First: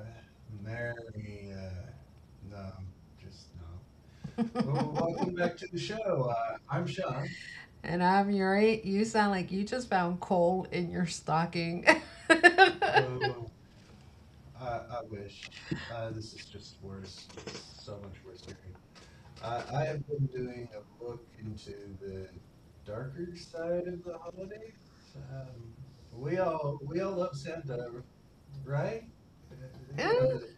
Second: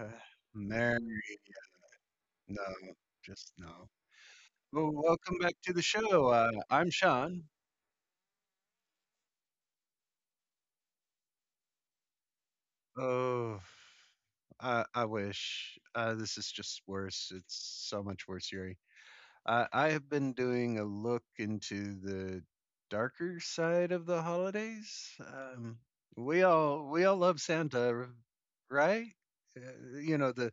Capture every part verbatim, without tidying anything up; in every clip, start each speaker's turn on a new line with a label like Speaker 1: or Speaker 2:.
Speaker 1: uh, Mary, no, just no. Well, welcome back to the show. Uh, I'm Sean.
Speaker 2: And I'm Yuri. You sound like you just found coal in your stocking. Well,
Speaker 1: Oh, I, I wish. Uh, this is just worse. It's so much worse, Yuri. Uh, I have been doing a look into the darker side of the holidays. Um, we all we all love Santa, right? Uh, you know the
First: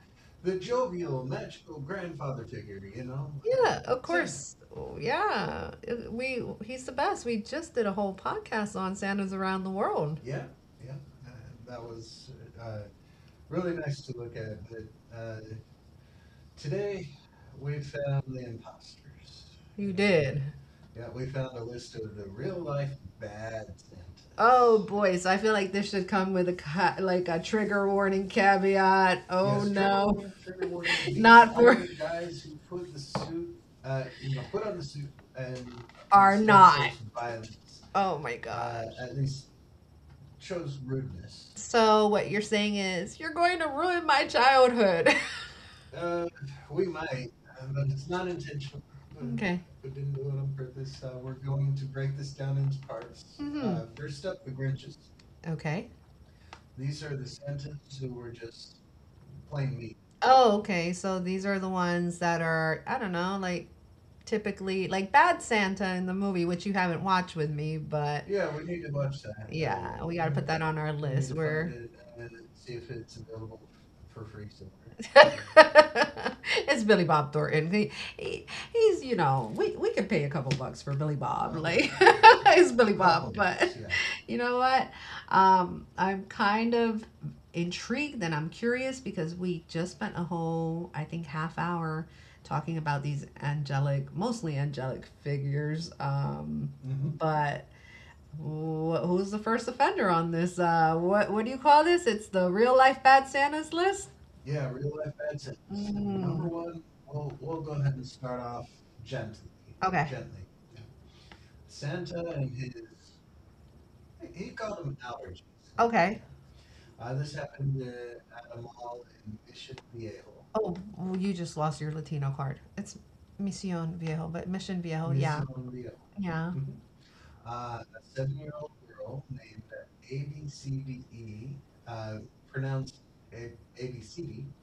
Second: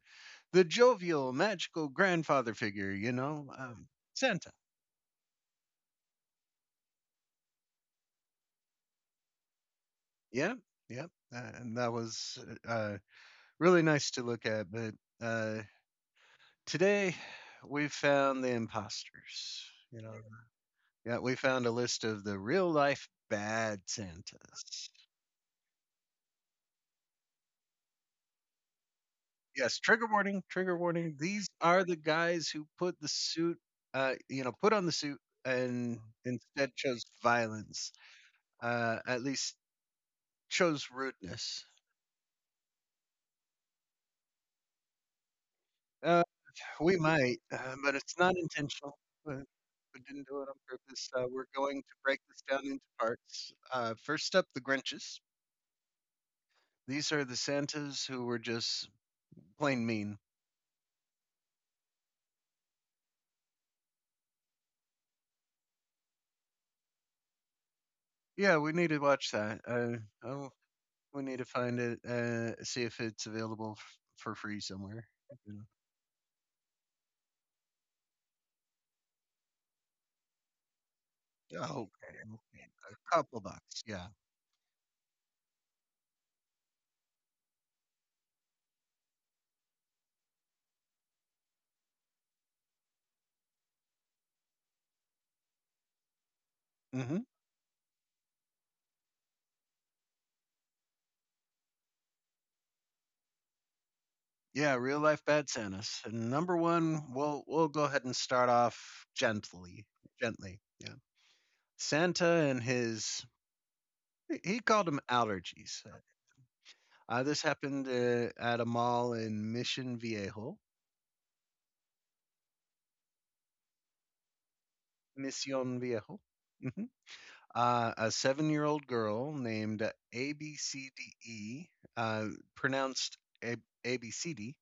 Speaker 1: the jovial, magical grandfather figure, you know,
Speaker 2: yeah,
Speaker 1: um,
Speaker 2: of
Speaker 1: Santa.
Speaker 2: course. Yeah, we he's the best. We just did a whole podcast on Santas around the world.
Speaker 1: Yeah, yeah. Uh, and that was uh, really nice to look at. But uh, today we found the imposters. You know, yeah, we found a list of the real life bad Santas.
Speaker 2: Boy, so I feel like this should come with a ca- like a trigger warning caveat. Oh.
Speaker 1: Yes, trigger warning, trigger warning. These are the guys who put the suit, uh, you know, put on the suit and instead chose violence,
Speaker 2: Oh my.
Speaker 1: uh,
Speaker 2: Uh,
Speaker 1: at least chose rudeness.
Speaker 2: So what you're saying is you're going to ruin my childhood. uh,
Speaker 1: Uh, We might, uh, but it's not intentional. Uh, we didn't do it on purpose. Uh, we're going to break this down into parts. Uh, first up, the Grinches.
Speaker 2: Okay.
Speaker 1: These are the Santas who were just plain mean.
Speaker 2: Oh, okay. So these are the ones that are, I don't know, like typically like Bad Santa in the movie, which you haven't watched with me, but
Speaker 1: Yeah, we need to watch that. Uh,
Speaker 2: yeah, we got to put
Speaker 1: oh,
Speaker 2: that on our We Need
Speaker 1: we
Speaker 2: list.
Speaker 1: need to
Speaker 2: We're…
Speaker 1: find it, uh, see if it's available f- for free somewhere. You know.
Speaker 2: It's Billy Bob Thornton. He, he- he's, you know, we we could pay a couple bucks for Billy Bob.
Speaker 1: Oh,
Speaker 2: Like,
Speaker 1: okay, okay.
Speaker 2: it's Billy
Speaker 1: A
Speaker 2: Bob.
Speaker 1: couple
Speaker 2: But
Speaker 1: bucks, yeah.
Speaker 2: you know what? Um, I'm kind of intrigued and I'm curious because we just spent a whole, I think, half hour talking about these angelic, mostly angelic figures. Um,
Speaker 1: hmm
Speaker 2: but Wh- who's the first offender on this? Uh, what what do you call this? It's the real life bad Santas list.
Speaker 1: Yeah, real life bad Santas.
Speaker 2: Mm,
Speaker 1: And number one, we'll we'll go ahead and start off gently,
Speaker 2: okay,
Speaker 1: gently. Yeah. Santa and his, he called them allergies. Uh,
Speaker 2: okay.
Speaker 1: uh, this happened uh, at a mall in Mission Viejo,
Speaker 2: Oh, well, you just lost your Latino card. It's Misión Viejo, but Mission Viejo, yeah,
Speaker 1: Mission Viejo.
Speaker 2: yeah.
Speaker 1: Mhm. Uh, a seven-year-old girl named A B C D E, uh, pronounced A- ABCD.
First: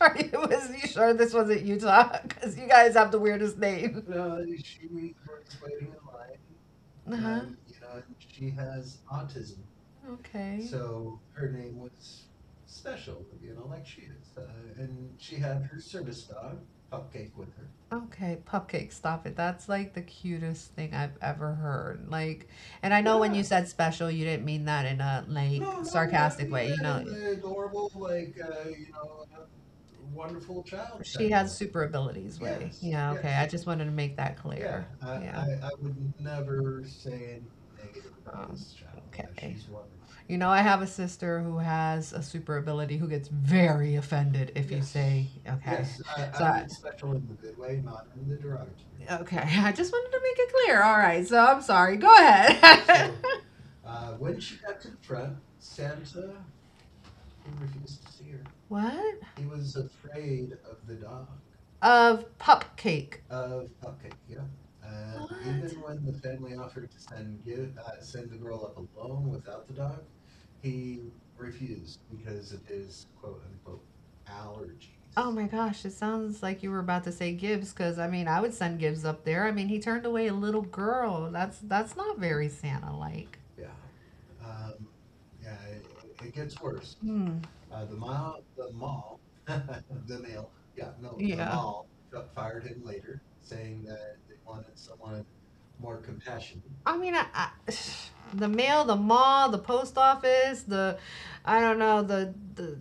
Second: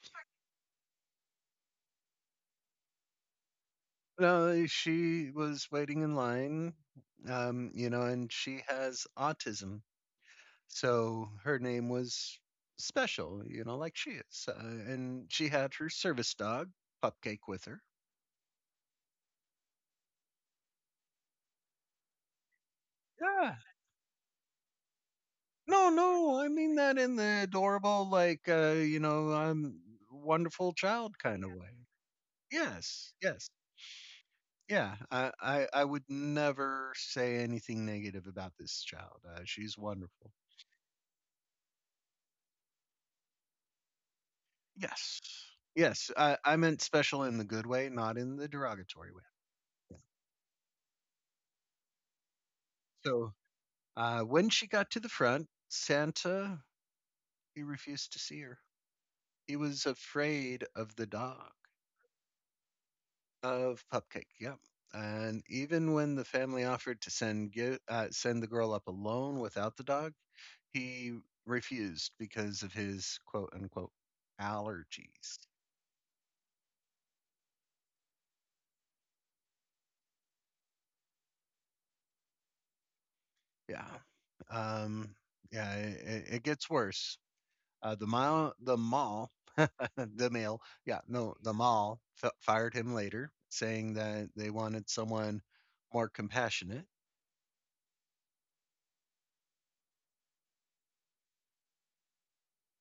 Speaker 2: Are you, was you sure this wasn't Utah? Because you guys have the weirdest name.
Speaker 1: No, she was waiting in line,
Speaker 2: Uh huh.
Speaker 1: um, you know, and she has autism,
Speaker 2: Okay.
Speaker 1: so her name was special, you know, like she is. Uh, and she had her service dog, Cupcake, with her.
Speaker 2: Okay, Pupcake, stop it. That's like the cutest thing I've ever heard. Like, and I know when you
Speaker 1: Yeah.
Speaker 2: said special, you didn't mean that in a — no, like, no,
Speaker 1: No, no, I
Speaker 2: sarcastic way,
Speaker 1: mean
Speaker 2: you
Speaker 1: that
Speaker 2: know.
Speaker 1: in the adorable, like, uh, you know, I'm wonderful child
Speaker 2: She
Speaker 1: kind of
Speaker 2: has
Speaker 1: way.
Speaker 2: super abilities way.
Speaker 1: Yes,
Speaker 2: Yeah, okay. I
Speaker 1: yes.
Speaker 2: just wanted to make that — yeah, clear.
Speaker 1: Yeah, I, I,
Speaker 2: Yeah.
Speaker 1: I would never say anything negative about
Speaker 2: Um,
Speaker 1: this child. Uh,
Speaker 2: okay.
Speaker 1: she's wonderful.
Speaker 2: You know, I have a sister who has a super ability who gets very offended if you
Speaker 1: Yes,
Speaker 2: say, okay. So
Speaker 1: yes. I, I
Speaker 2: I-
Speaker 1: meant special in the good way, not in
Speaker 2: way.
Speaker 1: the derogatory way.
Speaker 2: Okay, I just wanted to make it clear. All right, so I'm sorry. Go ahead.
Speaker 1: So uh, when she got to the front, Santa, he refused to see her.
Speaker 2: What?
Speaker 1: He was afraid of the dog.
Speaker 2: Of pup cake.
Speaker 1: Of Pupcake. Yep. And even
Speaker 2: What?
Speaker 1: when the family offered to send gi- uh, send the girl up alone without the dog, he refused because of his quote unquote
Speaker 2: Oh
Speaker 1: allergies.
Speaker 2: my gosh, it sounds like you were about to say Gibbs, because I mean I would send Gibbs up there. I mean, he turned away a little girl. That's that's not very Santa like.
Speaker 1: Yeah. Um, yeah. It, it gets worse.
Speaker 2: Hmm.
Speaker 1: Uh, the mall, the mall, the mail. Yeah. No,
Speaker 2: Yeah,
Speaker 1: the
Speaker 2: mall.
Speaker 1: mall f- fired him later, saying that they wanted someone more compassionate.
Speaker 2: I mean I, I, the mail, the mall, the post office, the — I don't know — the the-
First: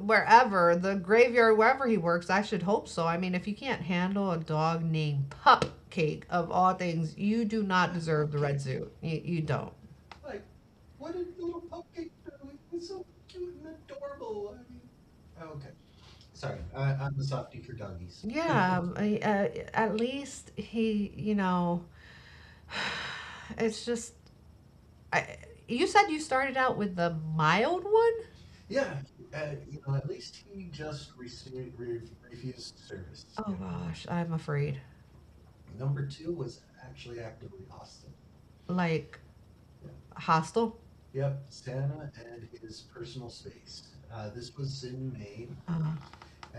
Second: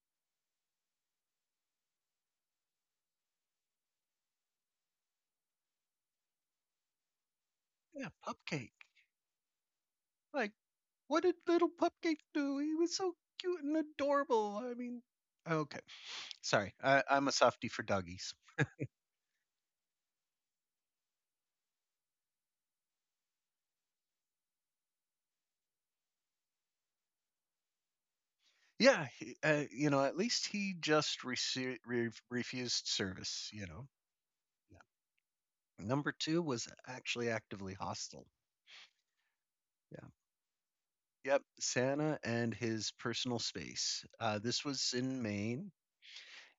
Speaker 2: wherever, the graveyard, wherever he works. I should hope so. I mean, if you can't handle a dog named Pupcake of all things, you do not
Speaker 1: Yeah.
Speaker 2: deserve the red
Speaker 1: Pupcake.
Speaker 2: suit. You, you don't.
Speaker 1: Like, what did little Pupcake do? He was so cute and adorable. I mean, okay, sorry, I, I'm a softie for doggies.
Speaker 2: Yeah, um, I, uh, at least he, you know, it's just — I, you said you started out with the mild one?
Speaker 1: Yeah, he- uh, you know, at least he just rece- re- refused service.
Speaker 2: Oh
Speaker 1: You know,
Speaker 2: gosh, I'm afraid.
Speaker 1: yeah. Number two was actually actively hostile.
Speaker 2: Like
Speaker 1: Yeah.
Speaker 2: hostile.
Speaker 1: Yep. Santa and his personal space. Uh, this was in Maine.
Speaker 2: Uh,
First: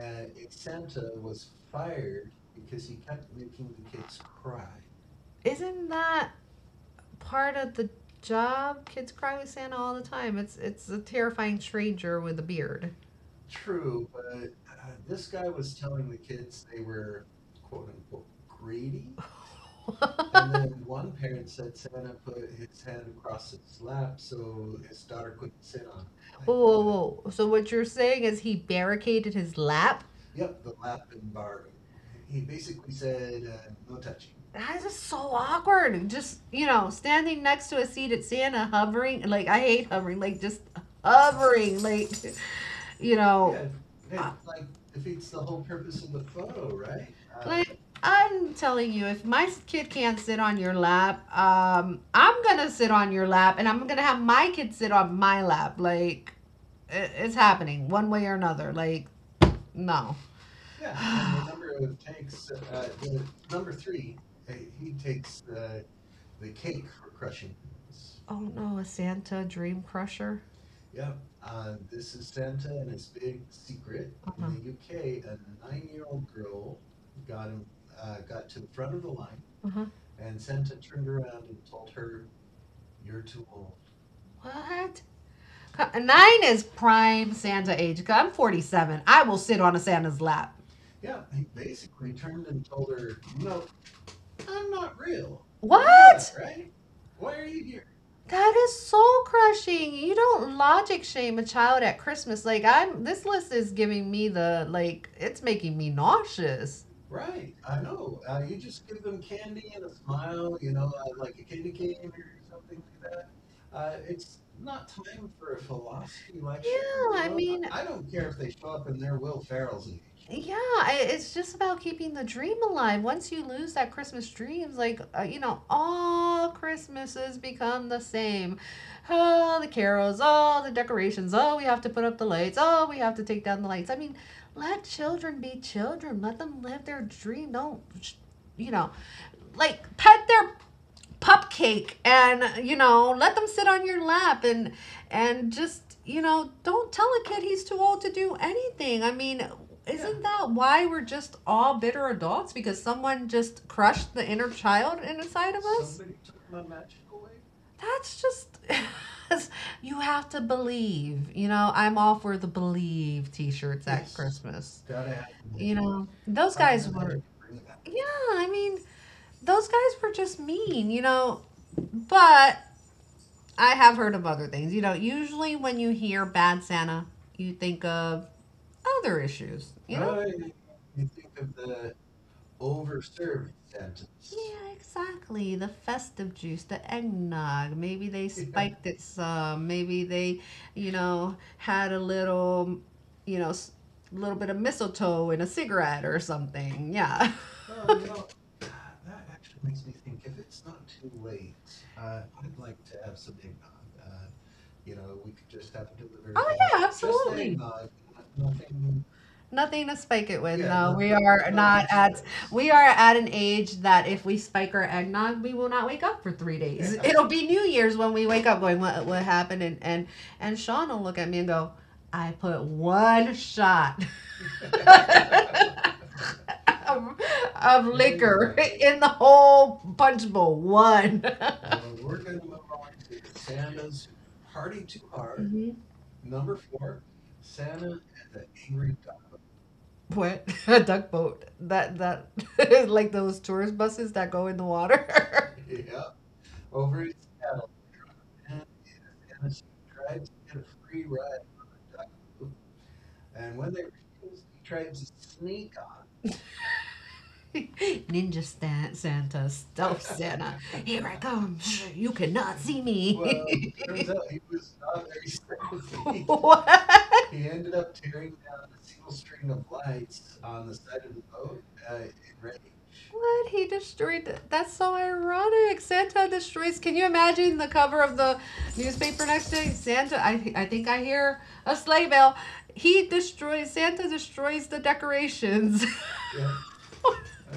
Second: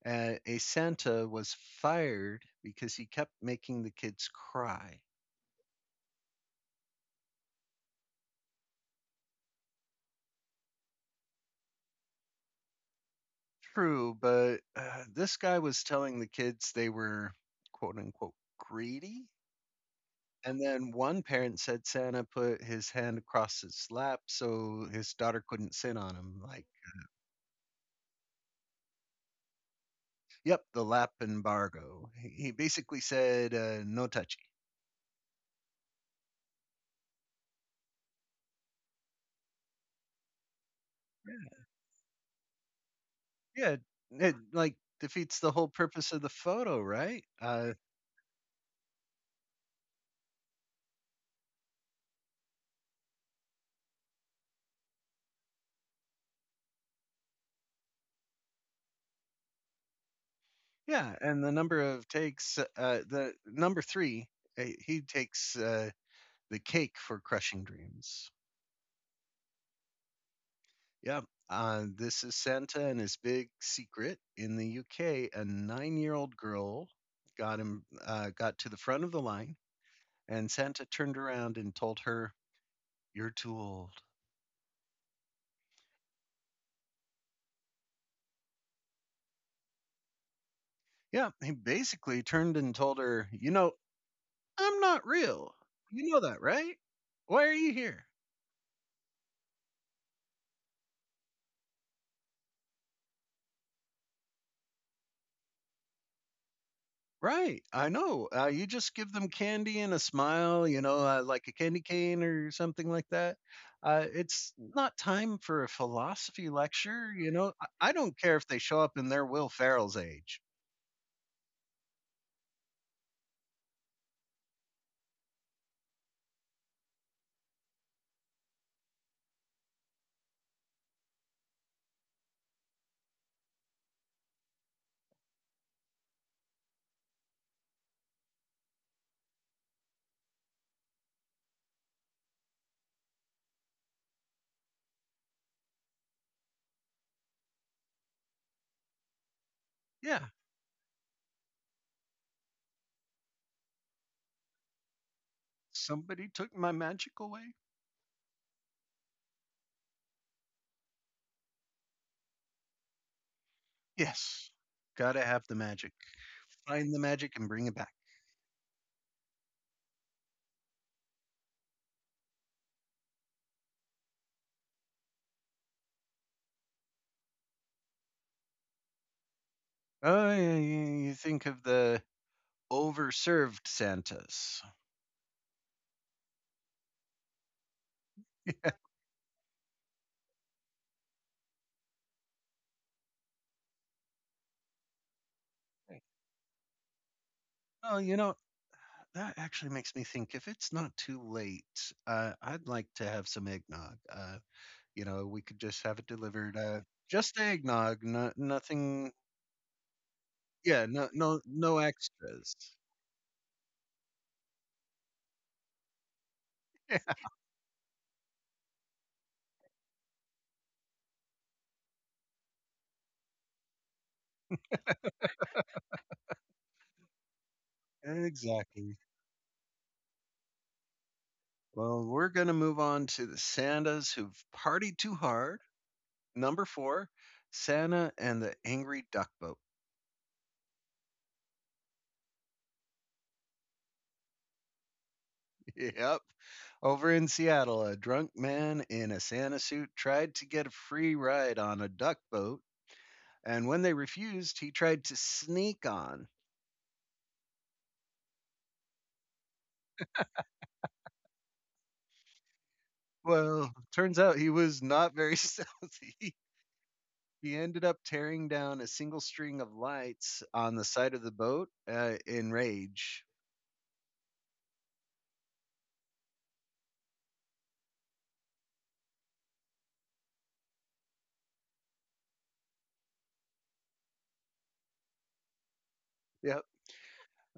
Speaker 1: Uh, a Santa was fired because he kept making the kids cry.
Speaker 2: isn't that part of the job? Kids cry with Santa all the time. It's it's a terrifying stranger with a beard.
Speaker 1: True, but uh, this guy was telling the kids they were quote unquote greedy. And then one parent said Santa put his hand across his lap so his daughter couldn't
Speaker 2: It.
Speaker 1: sit on him.
Speaker 2: Whoa,
Speaker 1: Like,
Speaker 2: whoa, whoa. So what you're saying is he barricaded his lap?
Speaker 1: yep, the lap embargo. He he basically said, uh, no touchy.
Speaker 2: That is so awkward. Just, you know, standing next to a seat at Santa hovering, like I hate hovering, like just hovering, like, you know,
Speaker 1: Yeah,
Speaker 2: Uh,
Speaker 1: it like defeats the whole purpose of the photo, right? Uh,
Speaker 2: like I'm telling you, if my kid can't sit on your lap, um, I'm gonna sit on your lap, and I'm gonna have my kid sit on my lap. Like it, it's happening one way or another. Like no.
Speaker 1: yeah, and the number of takes, uh, the number three, uh, he takes uh, the cake for crushing dreams.
Speaker 2: Oh no, a Santa dream crusher.
Speaker 1: Yeah. Uh, this is Santa and his big secret. In the
Speaker 2: Uh-huh.
Speaker 1: U K, a nine-year-old girl got him uh, got to the front of the line,
Speaker 2: Uh huh.
Speaker 1: and Santa turned around and told her, "You're too old."
Speaker 2: What? Nine is prime Santa age. I'm forty-seven. I will sit on a Santa's lap.
Speaker 1: Yeah, he basically turned and told her, "You know, I'm not real. You know
Speaker 2: What?
Speaker 1: that,
Speaker 2: Yeah,
Speaker 1: right? Why are you here?"
Speaker 2: that is soul crushing. You don't logic shame a child at Christmas. Like I'm — this list is giving me the — like it's making me nauseous.
Speaker 1: Right, I know, uh, you just give them candy and a smile, you know, uh, like a candy cane or something like that. Uh, it's not time for a philosophy lecture,
Speaker 2: Yeah,
Speaker 1: you
Speaker 2: I
Speaker 1: know,
Speaker 2: mean,
Speaker 1: I I don't care if they show up in their Will Ferrell's age.
Speaker 2: yeah, I- it's just about keeping the dream alive. Once you lose that Christmas dreams, like, uh, you know, all Christmases become the same. Oh, the carols, oh, the decorations, oh, we have to put up the lights, oh, we have to take down the lights. I mean, let children be children. Let them live their dream. Don't, sh- you know, like, pet their Pupcake, and, you know, let them sit on your lap, and and just, you know, don't tell a kid he's too old to do anything. I mean,
Speaker 1: Yeah,
Speaker 2: isn't that why we're just all bitter adults, because someone just crushed the inner child inside of us?
Speaker 1: "Somebody took my magic away?"
Speaker 2: That's just you have to believe. You know, I'm all for the Believe t-shirts at
Speaker 1: Yes,
Speaker 2: Christmas.
Speaker 1: gotta have the
Speaker 2: You
Speaker 1: magic.
Speaker 2: know, those guys
Speaker 1: Find the
Speaker 2: were —
Speaker 1: magic and bring it back.
Speaker 2: yeah, I mean, those guys were just mean. You know, but I have heard of other things. You know, usually when you hear Bad Santa, you think of other issues, you know?
Speaker 1: Oh, yeah, you you think of the overserved Santas.
Speaker 2: Yeah, exactly. The festive juice, the eggnog. Maybe they — yeah — spiked it some. Maybe they, you know, had a little, you know, s- little bit of mistletoe in a
Speaker 1: Yeah.
Speaker 2: cigarette or something. Yeah.
Speaker 1: Well, you know, that actually makes me think, if it's not too late, uh, I'd like to have some eggnog. Uh, you know, we could just have it
Speaker 2: Oh
Speaker 1: delivered, uh,
Speaker 2: yeah,
Speaker 1: just
Speaker 2: absolutely.
Speaker 1: eggnog, no,
Speaker 2: Absolutely.
Speaker 1: nothing,
Speaker 2: Nothing to spike it with.
Speaker 1: yeah,
Speaker 2: No,
Speaker 1: no,
Speaker 2: we
Speaker 1: no,
Speaker 2: are
Speaker 1: no
Speaker 2: not at —
Speaker 1: extras.
Speaker 2: we are at an age that if we spike our eggnog, we will not wake up for three days. It'll be New Year's when we wake up going, What what happened? And and and Sean will look at me and go, I put one shot of, of
Speaker 1: Yeah,
Speaker 2: liquor
Speaker 1: exactly.
Speaker 2: in the whole punch bowl. One.
Speaker 1: Well,
Speaker 2: Well,
Speaker 1: we're gonna move on to the Santas who've partied too hard.
Speaker 2: mm-hmm.
Speaker 1: Number four, Santa and the Angry Duck Boat.
Speaker 2: What? A duck boat. That that is like those tourist buses that go in the water.
Speaker 1: Yep. Over in Seattle, a drunk man in a Santa suit tried to get a free ride on a duck boat, and when they refused, he tried to sneak on.
Speaker 2: Ninja Stan- Santa, stealth Santa. Here I come. You cannot see — well,
Speaker 1: Well,
Speaker 2: me.
Speaker 1: turns
Speaker 2: Well,
Speaker 1: out he was not very stealthy.
Speaker 2: what?
Speaker 1: He ended up tearing down a single string of lights on the side of the boat uh, in rage.
Speaker 2: What? He destroyed. th- That's so ironic. Santa destroys. Can you imagine the cover of the newspaper next day? Santa. I I think I hear a sleigh bell. He destroys. Santa destroys the decorations.
Speaker 1: Yep.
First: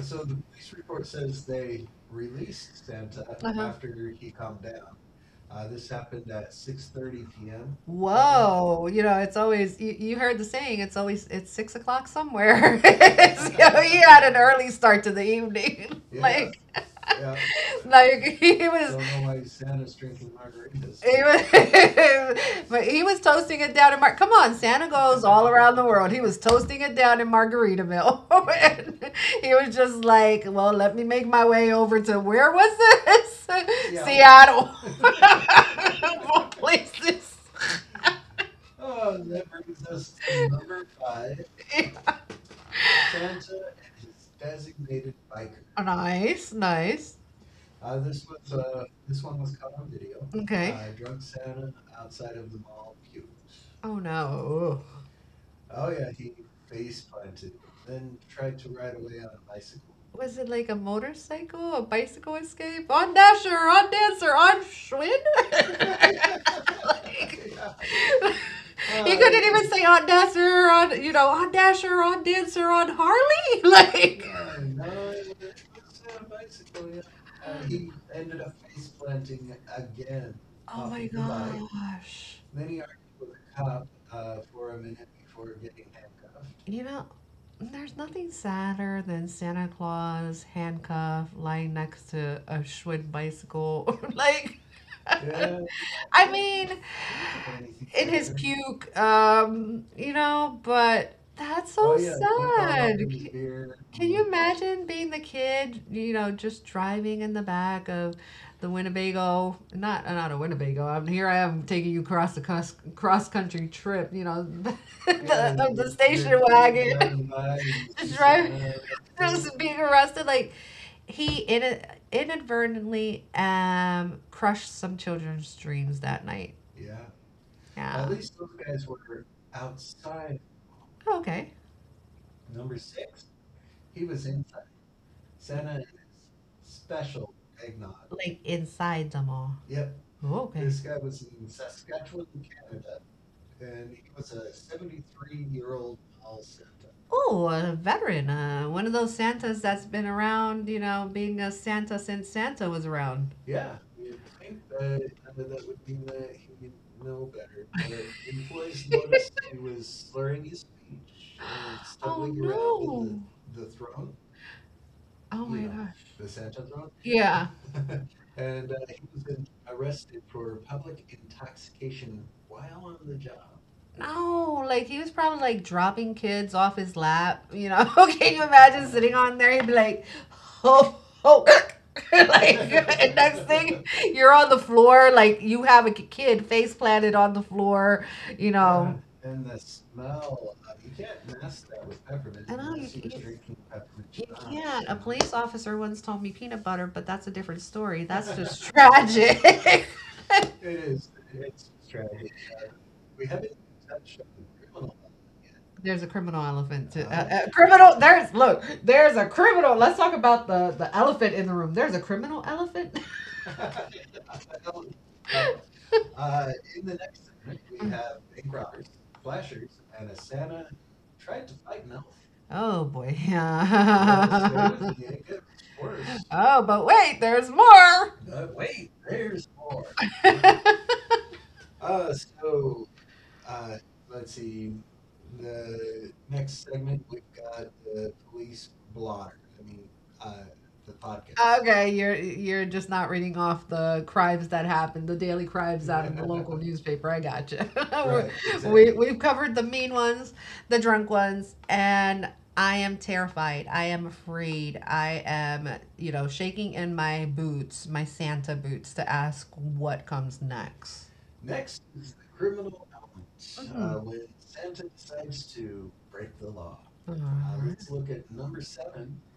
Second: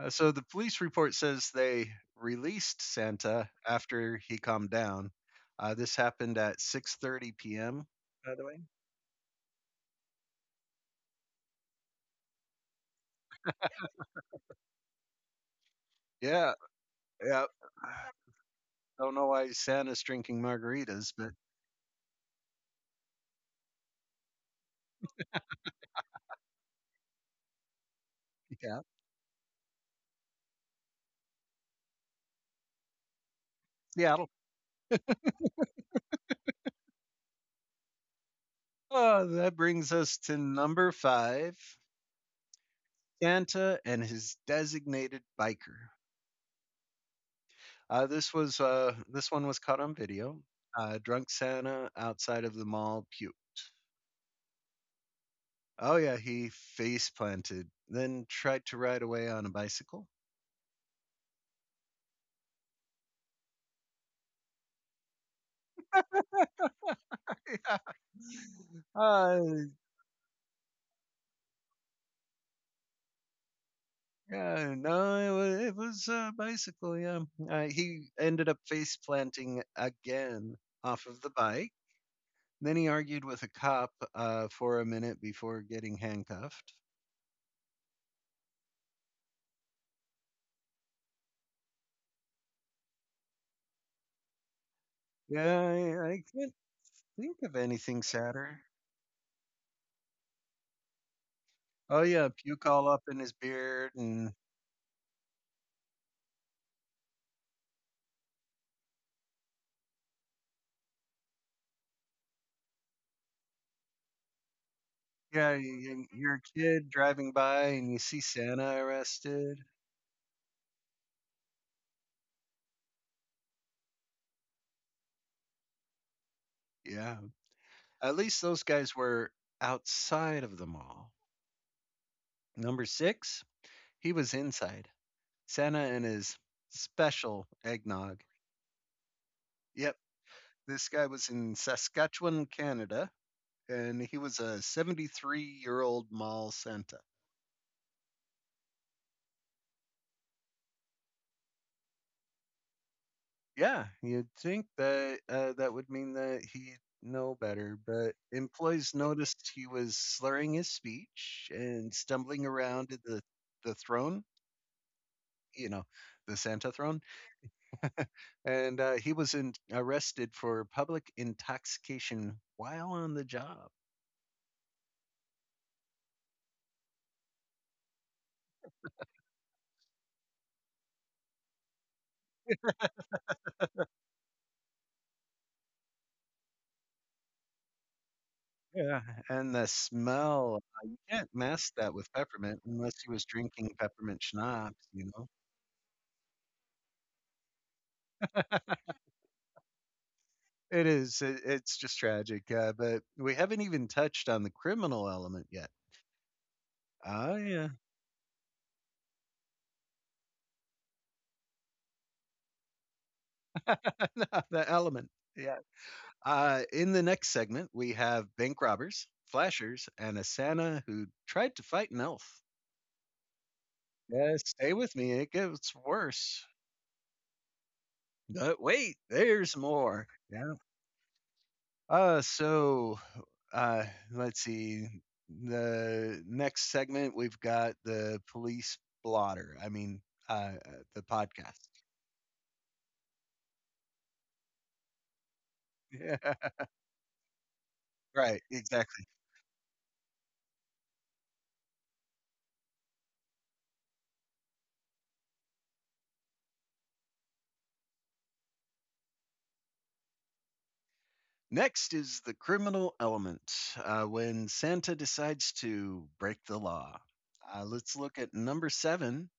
Speaker 1: Uh, so the police report says they released Santa
Speaker 2: Uh-huh.
Speaker 1: after he calmed down. Uh, this happened at six thirty p m. By the way.
Speaker 2: Whoa, you know, it's always — you, you heard the saying, it's always — it's six o'clock somewhere. It's, you know, he had an early start to the evening.
Speaker 1: Yeah.
Speaker 2: Like
Speaker 1: Yep.
Speaker 2: Like he was —
Speaker 1: Don't know why Santa's drinking margaritas,
Speaker 2: he
Speaker 1: but
Speaker 2: was, but he was toasting it down in Mar— come on, Santa goes all around the world. He was toasting it down in Margaritaville.
Speaker 1: yeah,
Speaker 2: And he was just like, "Well, let me make my way over to — where was this?
Speaker 1: Seattle.
Speaker 2: Seattle. Seattle, of all places."
Speaker 1: Uh, that brings us to number five, Santa and his designated biker.
Speaker 2: Nice, nice.
Speaker 1: Uh, this was uh, this one was caught on video.
Speaker 2: Okay.
Speaker 1: Uh, drunk Santa outside of the mall puked.
Speaker 2: Oh no.
Speaker 1: Oh yeah, he face planted, then tried to ride away on a bicycle.
Speaker 2: Was it like a motorcycle, a bicycle escape? On Dasher, on Dancer, on Schwinn? Like, uh, he couldn't
Speaker 1: Uh,
Speaker 2: even say on Dasher, on, you know, on Dasher, on Dancer, on Harley. Like,
Speaker 1: yeah, no, it was, it was a bicycle. Yeah, uh, he ended up face planting again
Speaker 2: oh
Speaker 1: off
Speaker 2: my
Speaker 1: of the bike.
Speaker 2: gosh.
Speaker 1: Then he argued with a cop uh, for a minute before getting handcuffed.
Speaker 2: You know, there's nothing sadder than Santa Claus handcuffed, lying next to a Schwinn bicycle. Like,
Speaker 1: Yeah, I, I
Speaker 2: I
Speaker 1: can't
Speaker 2: mean,
Speaker 1: think of anything
Speaker 2: in his
Speaker 1: sadder.
Speaker 2: puke. Um, you know, but that's so
Speaker 1: Oh yeah, puke all
Speaker 2: sad.
Speaker 1: up in his
Speaker 2: C-
Speaker 1: beard,
Speaker 2: Can you
Speaker 1: and
Speaker 2: imagine being the kid, you know, just driving in the back of the Winnebago? Not uh, not a Winnebago. I'm here. I am taking you across the cross, cross country trip. You know, the — yeah,
Speaker 1: yeah,
Speaker 2: the,
Speaker 1: you,
Speaker 2: the you're,
Speaker 1: you- you're
Speaker 2: station
Speaker 1: a kid
Speaker 2: wagon,
Speaker 1: driving by and you
Speaker 2: just
Speaker 1: see
Speaker 2: driving,
Speaker 1: Santa
Speaker 2: just
Speaker 1: arrested.
Speaker 2: being arrested. Like he in, inadvertently um crushed some children's dreams that night.
Speaker 1: Yeah,
Speaker 2: Yeah.
Speaker 1: at least those guys were outside of the mall.
Speaker 2: Oh, okay.
Speaker 1: Number six, he was inside. Santa and his special eggnog.
Speaker 2: Like inside the mall.
Speaker 1: Yep,
Speaker 2: Oh, okay.
Speaker 1: this guy was in Saskatchewan, Canada, and he was a seventy-three year old mall Santa.
Speaker 2: Oh, a veteran. Uh, one of those Santas that's been around, you know, being a Santa since Santa was around.
Speaker 1: Yeah, you'd think that uh, that would mean that he'd know better, but employees noticed he was slurring his speech and
Speaker 2: Oh,
Speaker 1: stumbling
Speaker 2: the,
Speaker 1: around in the,
Speaker 2: no.
Speaker 1: the throne,
Speaker 2: Oh my
Speaker 1: you know, the
Speaker 2: gosh.
Speaker 1: Santa throne.
Speaker 2: Yeah.
Speaker 1: and uh, he was in, arrested for public intoxication while on the job.
Speaker 2: No, like he was probably like dropping kids off his lap. You know, can you imagine sitting on there? He'd be like, oh, oh, like and next thing you're on the floor, like you have a k- kid face planted on the floor. You — yeah,
Speaker 1: Yeah,
Speaker 2: know,
Speaker 1: and the smell, uh, you can't mask that with
Speaker 2: I
Speaker 1: peppermint
Speaker 2: know you,
Speaker 1: unless he was
Speaker 2: you
Speaker 1: drinking peppermint
Speaker 2: you can't.
Speaker 1: schnapps,
Speaker 2: A
Speaker 1: you know.
Speaker 2: police officer once told me peanut butter, but that's a different story. That's just tragic.
Speaker 1: It is. It, it's just tragic. Uh, but we haven't even touched on the criminal element yet.
Speaker 2: There's a criminal elephant. To,
Speaker 1: Oh,
Speaker 2: uh, uh,
Speaker 1: yeah.
Speaker 2: criminal. There's look. There's a criminal. Let's talk about the the elephant in the room. There's a criminal elephant.
Speaker 1: No, the element. Yeah. Uh, in the next segment, we have bank robbers, flashers, and a Santa who tried to fight an elf.
Speaker 2: Oh boy.
Speaker 1: Yeah, stay with
Speaker 2: That —
Speaker 1: me. It gets worse.
Speaker 2: oh, but wait. There's more.
Speaker 1: But wait, there's more. Yeah. Uh, so uh, let's see. The next segment, we've got the police blotter. I mean, uh, uh, the podcast.
Speaker 2: Okay, you're — you're just not reading off the crimes that happened, the daily crimes out of
Speaker 1: Yeah,
Speaker 2: the local newspaper. I got you. Right,
Speaker 1: right,
Speaker 2: we — We
Speaker 1: exactly.
Speaker 2: we've covered the mean ones, the drunk ones, and I am terrified. I am afraid. I am, you know, shaking in my boots, my Santa boots, to ask what comes next.
Speaker 1: Next is the criminal element uh, when Santa decides to break the law.
Speaker 2: uh,
Speaker 1: Uh, let's look
Speaker 2: right.
Speaker 1: at number seven,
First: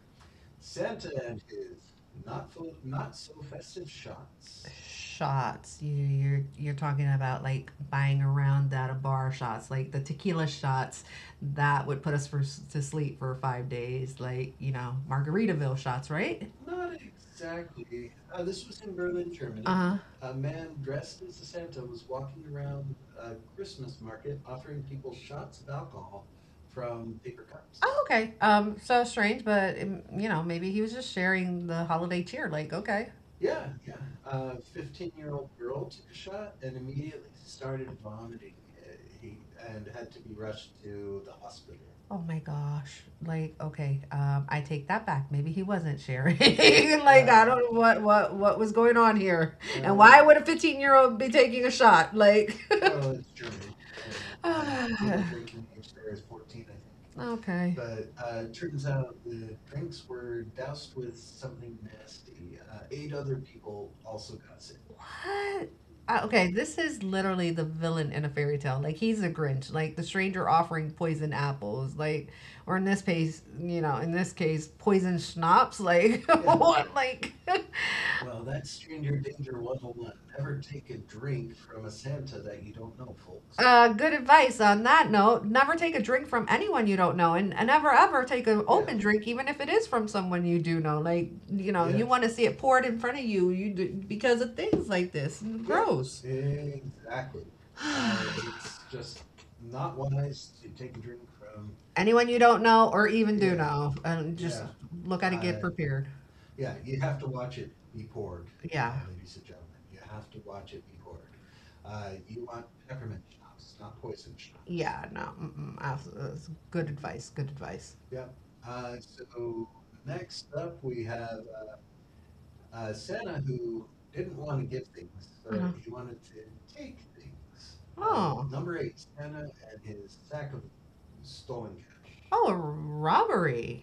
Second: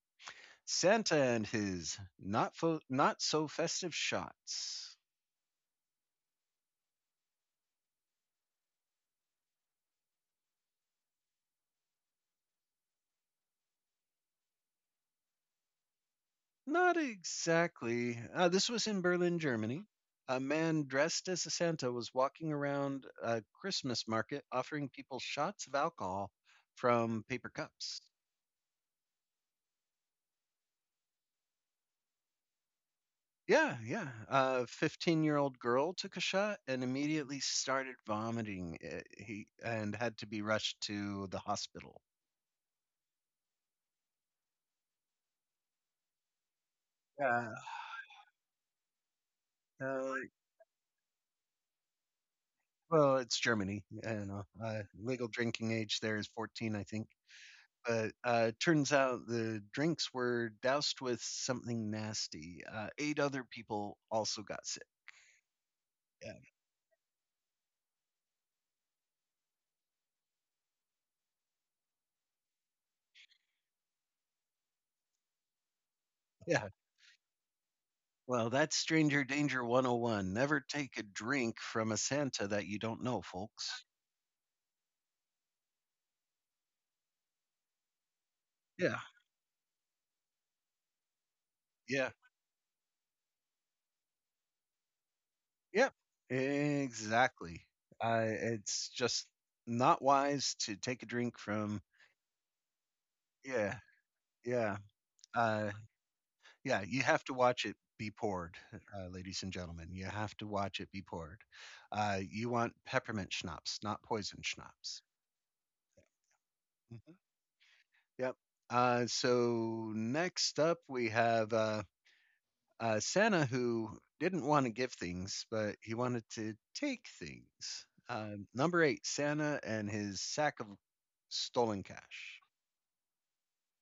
Speaker 1: Santa and his not, fo- not so festive shots.
Speaker 2: Shots. You, you're you're talking about like buying around at a bar shots, like the tequila shots that would put us for, to sleep for five days, like you know Margaritaville shots, right?
Speaker 1: Not exactly. Uh, this was in Berlin,
Speaker 2: Uh
Speaker 1: Germany.
Speaker 2: huh.
Speaker 1: A man dressed as a Santa was walking around a Christmas market offering people shots of alcohol from paper cups.
Speaker 2: Oh, okay. Um, so strange, but um, you know maybe he was just sharing the holiday cheer. Like, okay.
Speaker 1: Yeah, yeah. uh, A fifteen-year-old girl took a shot and immediately started vomiting. Uh, he and had to be rushed to the hospital.
Speaker 2: Oh my gosh. Like, okay, um, I take that back. Maybe he wasn't sharing. Like, I
Speaker 1: Yeah,
Speaker 2: don't know what what what was going on here. And
Speaker 1: uh,
Speaker 2: why
Speaker 1: like,
Speaker 2: would a fifteen-year-old be taking a shot? Like,
Speaker 1: well, it's Germany. I don't know. Uh, legal
Speaker 2: think.
Speaker 1: drinking age there is fourteen, I think.
Speaker 2: Okay.
Speaker 1: But uh, turns out the drinks were doused with something nasty. Uh, eight other people also got sick.
Speaker 2: What? Uh,
Speaker 1: Yeah,
Speaker 2: okay, this is literally the villain in a fairy tale. Like he's a Grinch, like the stranger offering poison apples, like, or in this case, you know, in this case, poison schnapps. Like
Speaker 1: yeah.
Speaker 2: what? Like
Speaker 1: Well, that's Stranger Danger one zero one. Never take a drink from a Santa that you don't know,
Speaker 2: uh,
Speaker 1: folks.
Speaker 2: good advice on that note. Never take a drink from anyone you don't know, and, and never ever take an, yeah, open
Speaker 1: Yeah,
Speaker 2: drink, even if it is from someone you do know. Like, you know, you, yeah,
Speaker 1: yeah.
Speaker 2: want to see it poured in front of you, you d- because of things like this. Yeah,
Speaker 1: Yep,
Speaker 2: gross.
Speaker 1: exactly. Uh, it's just not wise to take a drink from.
Speaker 2: Anyone you don't know, or even do
Speaker 1: Yeah,
Speaker 2: know, and just
Speaker 1: yeah,
Speaker 2: look at it, get
Speaker 1: uh,
Speaker 2: prepared.
Speaker 1: yeah. You have to watch it be poured,
Speaker 2: Yeah.
Speaker 1: uh, ladies and gentlemen. You have to watch it be poured. Uh, you want peppermint schnapps, not poison schnapps.
Speaker 2: Yeah, no, mm-mm, abs- that's good
Speaker 1: hmm
Speaker 2: advice. Good advice.
Speaker 1: Yep. Uh, so next up, we have uh, uh, Santa, who didn't want to give things, but he wanted to take things. Uh, number eight, Santa and his sack of stolen cash.
Speaker 2: Oh, a robbery.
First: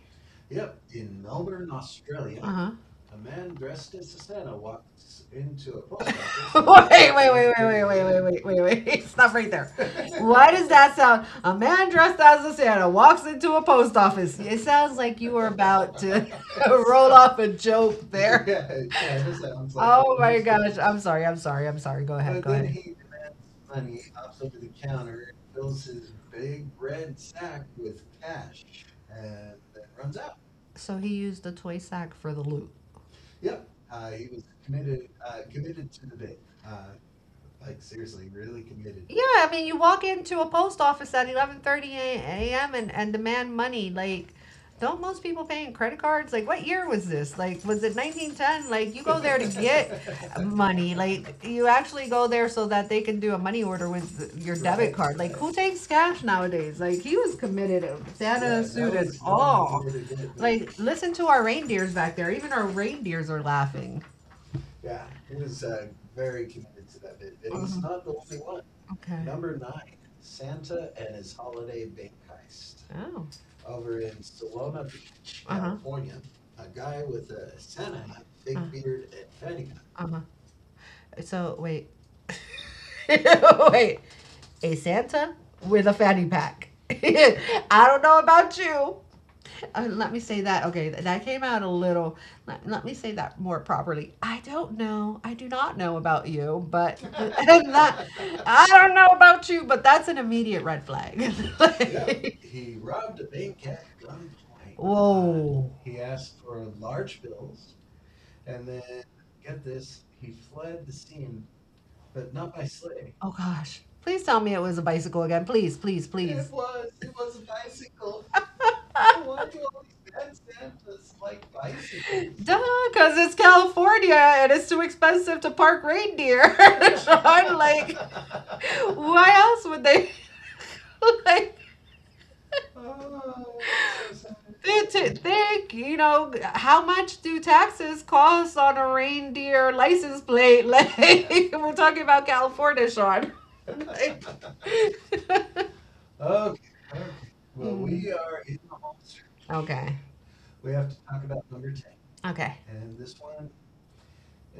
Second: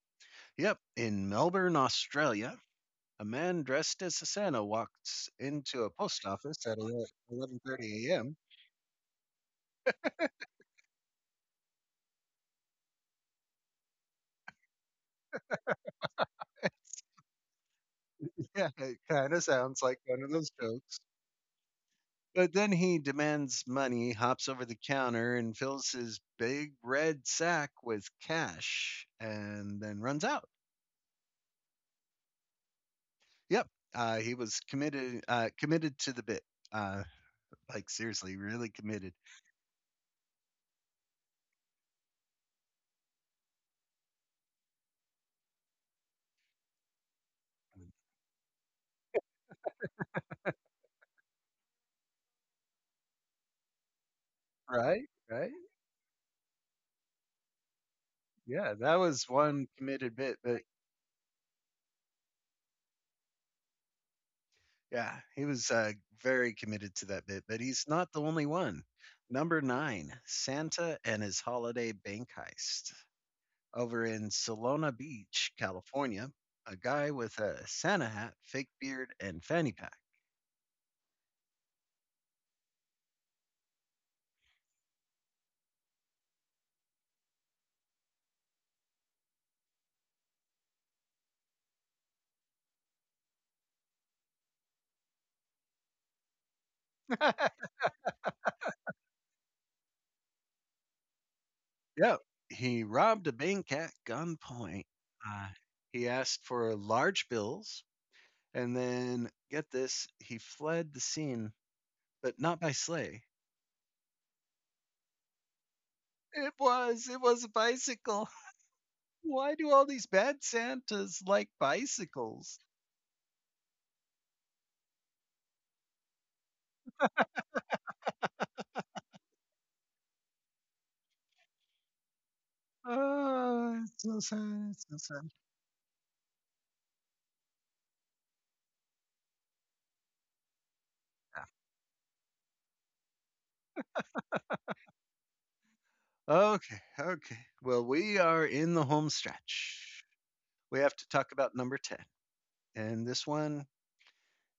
Speaker 1: Yep, in Melbourne, Australia,
Speaker 2: Uh
Speaker 1: a man dressed as a Santa walks into a post office at
Speaker 2: huh. Wait, wait, wait, wait, wait,
Speaker 1: 11:30
Speaker 2: wait,
Speaker 1: a.m.
Speaker 2: wait, wait, wait, wait. Stop right there. Why does that sound? A man dressed as a Santa walks into a post office. It sounds like you were about to roll off a joke there.
Speaker 1: Yeah, it
Speaker 2: Yeah.
Speaker 1: kind of sounds like
Speaker 2: Oh
Speaker 1: one of
Speaker 2: my
Speaker 1: those
Speaker 2: gosh. I'm
Speaker 1: jokes.
Speaker 2: sorry. I'm sorry. I'm sorry. Go ahead. Go
Speaker 1: But then
Speaker 2: ahead.
Speaker 1: he demands money, hops over the counter, and fills his big red sack with cash, and then runs out.
Speaker 2: So he used a toy sack for the loot.
Speaker 1: Yep, uh, he was committed uh, committed to the bit. Uh, like seriously, really committed.
Speaker 2: Yeah, I mean, you walk into a post office at eleven thirty a m and and demand money. Like, don't most people pay in credit cards? Like, what year was this? Like, was it nineteen ten? Like, you go there to get money. Like, you actually go there so that they can do a money order with your, right, debit
Speaker 1: Right,
Speaker 2: card. Like,
Speaker 1: right.
Speaker 2: who takes cash nowadays? Like, he was committed. Santa
Speaker 1: Yeah,
Speaker 2: suit
Speaker 1: that
Speaker 2: and
Speaker 1: was one
Speaker 2: all.
Speaker 1: committed bit, but
Speaker 2: Like, listen to our reindeers back there. Even our reindeers are laughing.
Speaker 1: yeah, he was, uh, very committed to that bit, but he's not the only one.
Speaker 2: Okay.
Speaker 1: Number nine, Santa and His Holiday Bank Heist.
Speaker 2: Oh.
Speaker 1: Over in Solana Beach, California, a guy with a Santa hat,
Speaker 2: Uh.
Speaker 1: fake beard, and fanny pack.
Speaker 2: Uh-huh. So wait, wait, a Santa with a fanny pack. I don't know about you. Uh, let me say that. Okay, that came out a little. Let, let me say that more properly. I don't know. I do not know about you, but and that, I don't know about you, but that's an immediate red flag.
Speaker 1: Yep,
Speaker 2: Like,
Speaker 1: he robbed a bank at gunpoint. Uh,
Speaker 2: whoa.
Speaker 1: he asked for large bills, and then, get this, he fled the scene, but not by sleigh.
Speaker 2: Oh gosh. Please tell me it was a bicycle again. Please, please. It, please.
Speaker 1: It was, it was a bicycle. Why do all these bad Santas like bicycles?
Speaker 2: Duh, because it's California and it's too expensive to park reindeer. So I'm like, why else would they like
Speaker 1: Oh, it's so sad.
Speaker 2: they
Speaker 1: It's so
Speaker 2: t-
Speaker 1: sad.
Speaker 2: think, you know, how much do taxes cost on a reindeer license plate? Like we're talking about California, Sean. Like.
Speaker 1: Yeah. Okay, okay. Well, we are
Speaker 2: Hmm.
Speaker 1: in the home
Speaker 2: Okay.
Speaker 1: stretch. We have to talk about number ten.
Speaker 2: Okay.
Speaker 1: And this one,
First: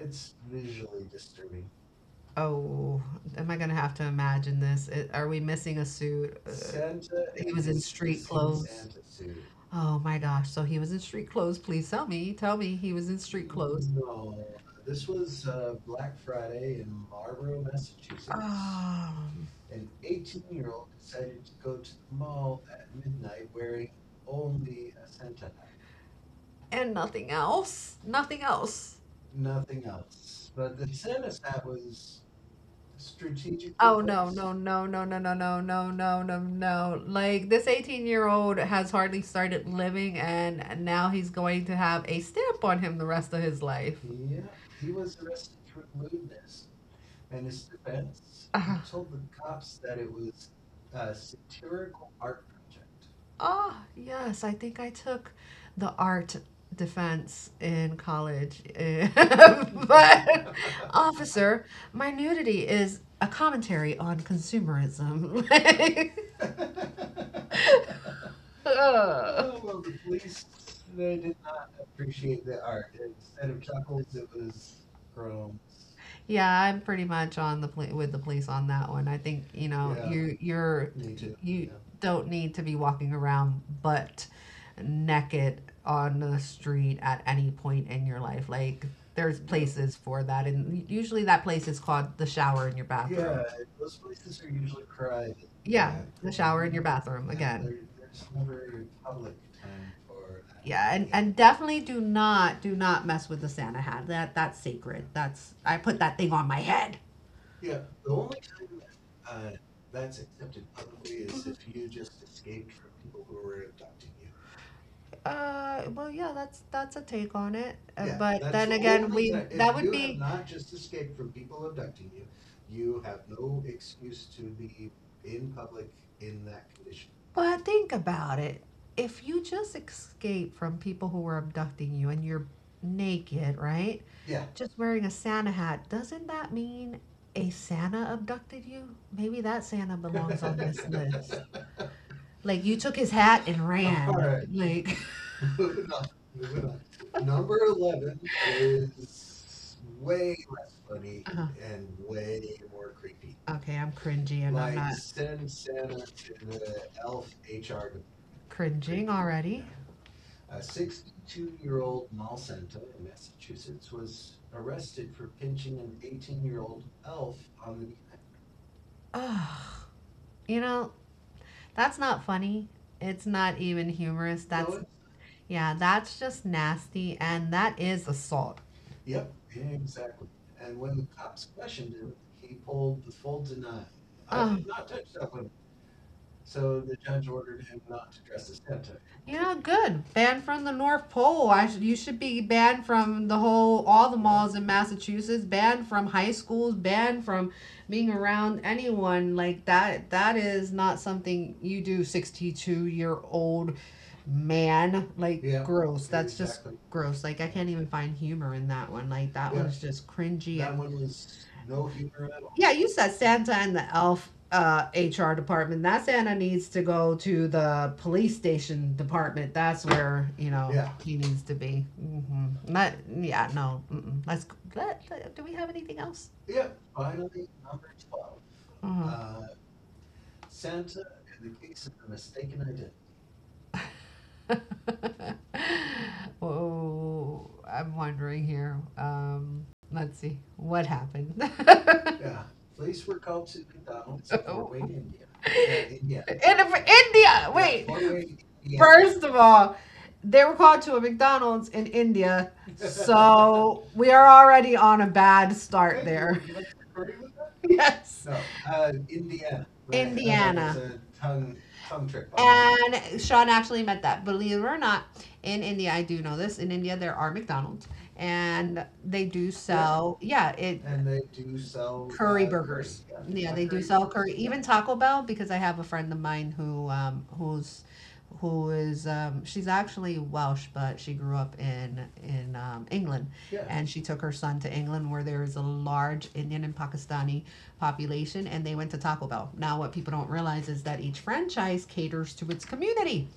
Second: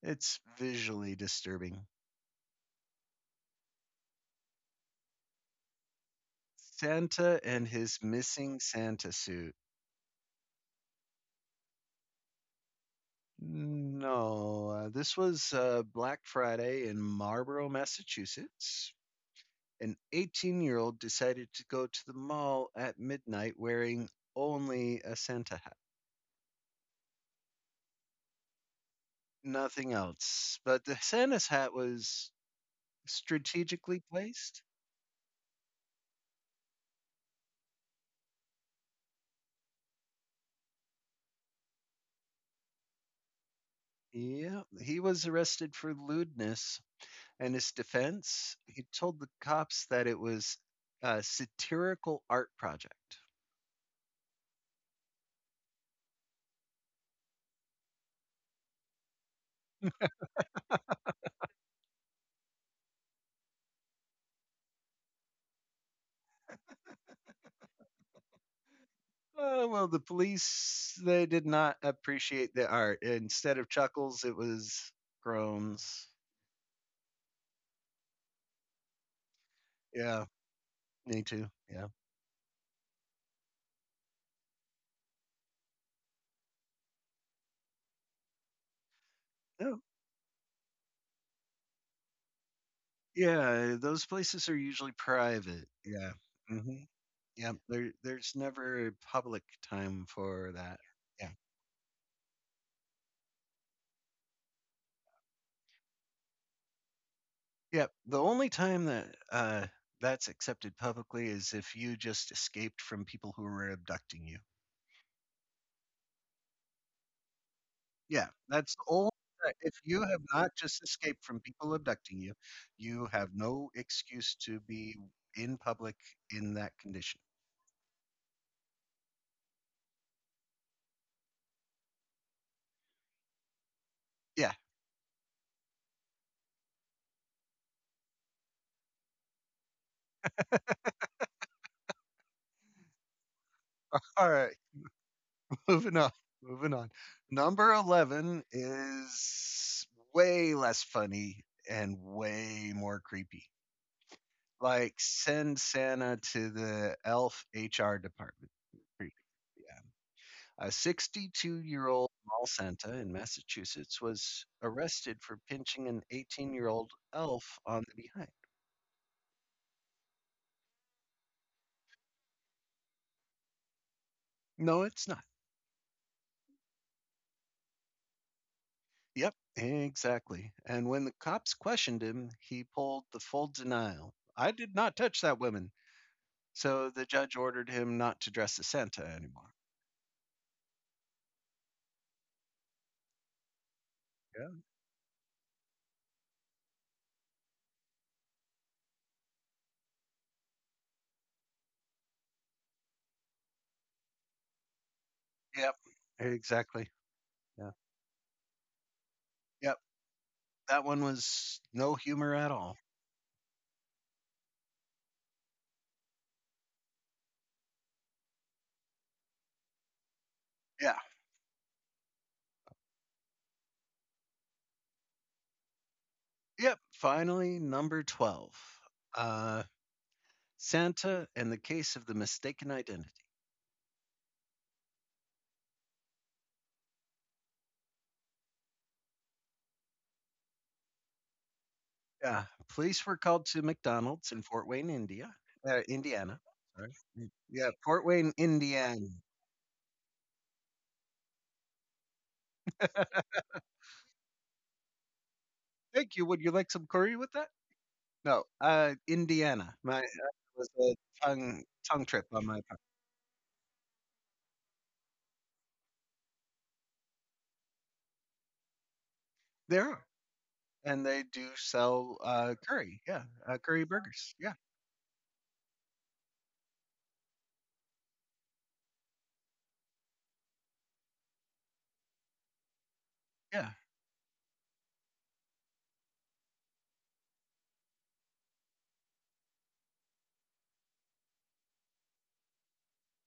Speaker 1: it's visually disturbing.
Speaker 2: Oh, am I gonna have to imagine this? It, are we missing a suit? Uh,
Speaker 1: Santa
Speaker 2: he was
Speaker 1: and
Speaker 2: in
Speaker 1: his
Speaker 2: street
Speaker 1: missing
Speaker 2: clothes.
Speaker 1: Santa suit.
Speaker 2: Oh my gosh. So he was in street clothes. Please tell me. Tell me he was in street clothes.
Speaker 1: No, uh, this was uh, Black Friday in Marlborough, Massachusetts.
Speaker 2: Um,
Speaker 1: An eighteen year old decided to go to the mall at midnight wearing only a Santa hat,
Speaker 2: and nothing else. Nothing else.
Speaker 1: nothing else. But the Santa's hat was
Speaker 2: Oh
Speaker 1: strategically
Speaker 2: no, no,
Speaker 1: placed.
Speaker 2: no, no, no, no, no, no, no, no, no. Like this eighteen year old has hardly started living, and now he's going to have a stamp on him the rest of his life.
Speaker 1: Yeah, he was arrested for lewdness. And his defense, he told the cops that it was a satirical art project.
Speaker 2: Oh, yes, I think I took the art defense in college. But officer, my nudity is a commentary on consumerism. Like,
Speaker 1: Uh, well, the
Speaker 2: ugh.
Speaker 1: police they
Speaker 2: Did.
Speaker 1: did not appreciate the art. Instead of chuckles, it was groans.
Speaker 2: Yeah, I'm pretty much on the poli- with the police on that one. I think, you know
Speaker 1: Yeah,
Speaker 2: you you're
Speaker 1: me too.
Speaker 2: you
Speaker 1: Yeah.
Speaker 2: don't need to be walking around butt naked on the street at any point in your life. Like there's no
Speaker 1: No.
Speaker 2: places for that, and usually that place is called the shower in your bathroom. Yeah,
Speaker 1: Yeah, those places are usually private.
Speaker 2: the,
Speaker 1: Yeah.
Speaker 2: there's shower in your
Speaker 1: Mhm.
Speaker 2: never, bathroom
Speaker 1: Yep,
Speaker 2: again.
Speaker 1: there there's never a public time for that.
Speaker 2: Yeah, and,
Speaker 1: Yeah.
Speaker 2: and definitely do not do not mess with the Santa hat. That that's sacred. That's, I put that thing on my head.
Speaker 1: Yep, the only time that, uh, that's accepted publicly is if you
Speaker 2: As.
Speaker 1: just escaped from people who were abducting you.
Speaker 2: Uh, well, yeah, that's that's a take on it. Uh,
Speaker 1: Yeah,
Speaker 2: but then
Speaker 1: that's
Speaker 2: whole
Speaker 1: the
Speaker 2: again,
Speaker 1: only
Speaker 2: we
Speaker 1: uh,
Speaker 2: that
Speaker 1: if
Speaker 2: would
Speaker 1: you
Speaker 2: be.
Speaker 1: have not just escaped from people abducting you, you have no excuse to be in public in that condition.
Speaker 2: But think about it. If you just escape from people who were abducting you and you're naked, right?
Speaker 1: Yeah.
Speaker 2: Just wearing a Santa hat, doesn't that mean a Santa abducted you? Maybe that Santa belongs on this list. Like you took his hat and ran. ran. Right.
Speaker 1: Alright.
Speaker 2: Like.
Speaker 1: Moving on. Moving on. Number eleven is way less funny and
Speaker 2: Uh-huh.
Speaker 1: way more creepy.
Speaker 2: Okay, I'm cringy and I'm
Speaker 1: Like,
Speaker 2: not
Speaker 1: send Santa to the elf H R department.
Speaker 2: cringing
Speaker 1: Creepy.
Speaker 2: already.
Speaker 1: A sixty-two year old mall Santa in Massachusetts was arrested for pinching an eighteen year old elf on the behind.
Speaker 2: Ugh. You know, that's not funny. It's not even humorous. That's
Speaker 1: No,
Speaker 2: it's-
Speaker 1: it's not.
Speaker 2: yeah, that's just nasty, and that is assault.
Speaker 1: Yep, exactly. And when the cops questioned him, he pulled the full denial. I
Speaker 2: Ugh.
Speaker 1: did not touch that woman. So the judge ordered him not to dress as Santa
Speaker 2: You're
Speaker 1: anymore.
Speaker 2: not good. Banned from the North Pole. I sh- you should be banned from the whole, all the malls in Massachusetts. Banned from high schools. Banned from being around anyone like that. That is not something you do. Sixty-two year old man. Like
Speaker 1: Yeah. Yep.
Speaker 2: gross. That's just
Speaker 1: Exactly.
Speaker 2: gross. Like I can't
Speaker 1: Yeah.
Speaker 2: even find humor in that one. Like that one's
Speaker 1: Yep.
Speaker 2: just cringy.
Speaker 1: That one
Speaker 2: And-
Speaker 1: was no humor at
Speaker 2: yeah,
Speaker 1: all.
Speaker 2: you said Santa and the elf uh, H R department. That Santa needs to go to the police station department. That's where, you know,
Speaker 1: Yeah.
Speaker 2: he needs to be. Hmm. Not. Yeah, no. Mm-mm. Let's let, let- do we have anything else?
Speaker 1: Yep. Finally, number twelve.
Speaker 2: Mhm.
Speaker 1: Uh, Santa and the case of the mistaken identity.
Speaker 2: Oh, I'm wondering here. Um, let's see what happened.
Speaker 1: Yeah. Police were called to McDonald's in Fort Wayne, India. Uh,
Speaker 2: Yeah,
Speaker 1: Indiana.
Speaker 2: in
Speaker 1: Sorry.
Speaker 2: India. Yeah,
Speaker 1: Yeah.
Speaker 2: wait.
Speaker 1: Fort Wayne, Indiana.
Speaker 2: First of all, they were called to a McDonald's in India, so we are already on a bad start
Speaker 1: Thank you.
Speaker 2: there.
Speaker 1: Would you like some curry with that?
Speaker 2: Yes.
Speaker 1: No. Uh, Indiana. My uh, was
Speaker 2: Indiana.
Speaker 1: a tongue tongue trip on my part.
Speaker 2: And Sean actually meant that. Believe it or not, in India, I do know this. In India, there are McDonald's, and they do
Speaker 1: There are.
Speaker 2: sell. Yeah, yeah, it.
Speaker 1: And they do sell
Speaker 2: Curry
Speaker 1: uh,
Speaker 2: burgers.
Speaker 1: curry,
Speaker 2: Yeah,
Speaker 1: yeah,
Speaker 2: yeah, they
Speaker 1: uh,
Speaker 2: do
Speaker 1: curry
Speaker 2: sell curry.
Speaker 1: burgers,
Speaker 2: Even
Speaker 1: yeah,
Speaker 2: Taco Bell, because I have a friend of mine who um who's who is um she's actually Welsh, but she grew up in in um, England,
Speaker 1: yeah,
Speaker 2: and she took her son to England where there is a large Indian and Pakistani population, and they went to Taco Bell. Now what people don't realize is that each franchise caters to its community.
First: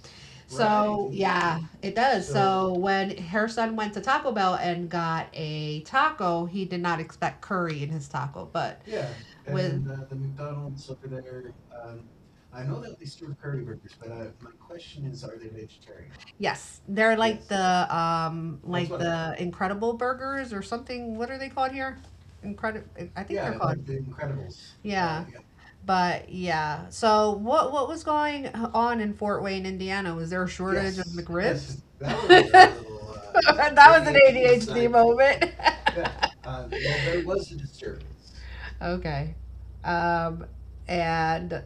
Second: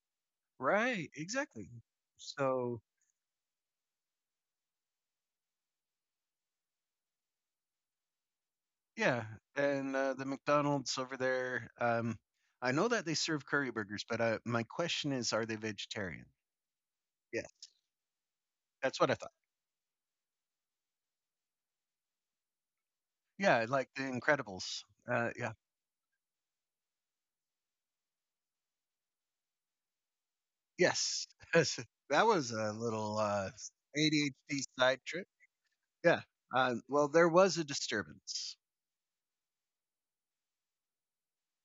Speaker 2: Right. So
Speaker 1: right,
Speaker 2: yeah,
Speaker 1: exactly.
Speaker 2: it does. So,
Speaker 1: So
Speaker 2: when her son went to Taco Bell and got a taco, he did not expect curry in his taco, but
Speaker 1: yeah,
Speaker 2: with.
Speaker 1: and uh, the McDonald's over there, um, I know that they serve curry burgers, but uh, my question is, are they vegetarian?
Speaker 2: Yes, they're like
Speaker 1: Yes,
Speaker 2: the um that's like I
Speaker 1: that's what I thought.
Speaker 2: the Incredible Burgers or something. What are they called here? Incredible. I think they're, yeah,
Speaker 1: Yeah, like
Speaker 2: called. Uh,
Speaker 1: the
Speaker 2: Yeah,
Speaker 1: Incredibles.
Speaker 2: yeah.
Speaker 1: Uh, yeah,
Speaker 2: But yeah. So what what was going on in Fort Wayne, Indiana? Was there a shortage of, yes,
Speaker 1: yes,
Speaker 2: McRibs?
Speaker 1: that was a little uh,
Speaker 2: That uh, was
Speaker 1: A D H D
Speaker 2: an
Speaker 1: side trip.
Speaker 2: moment.
Speaker 1: Yeah. Uh, well, there was a disturbance.
Speaker 2: Okay. Um, and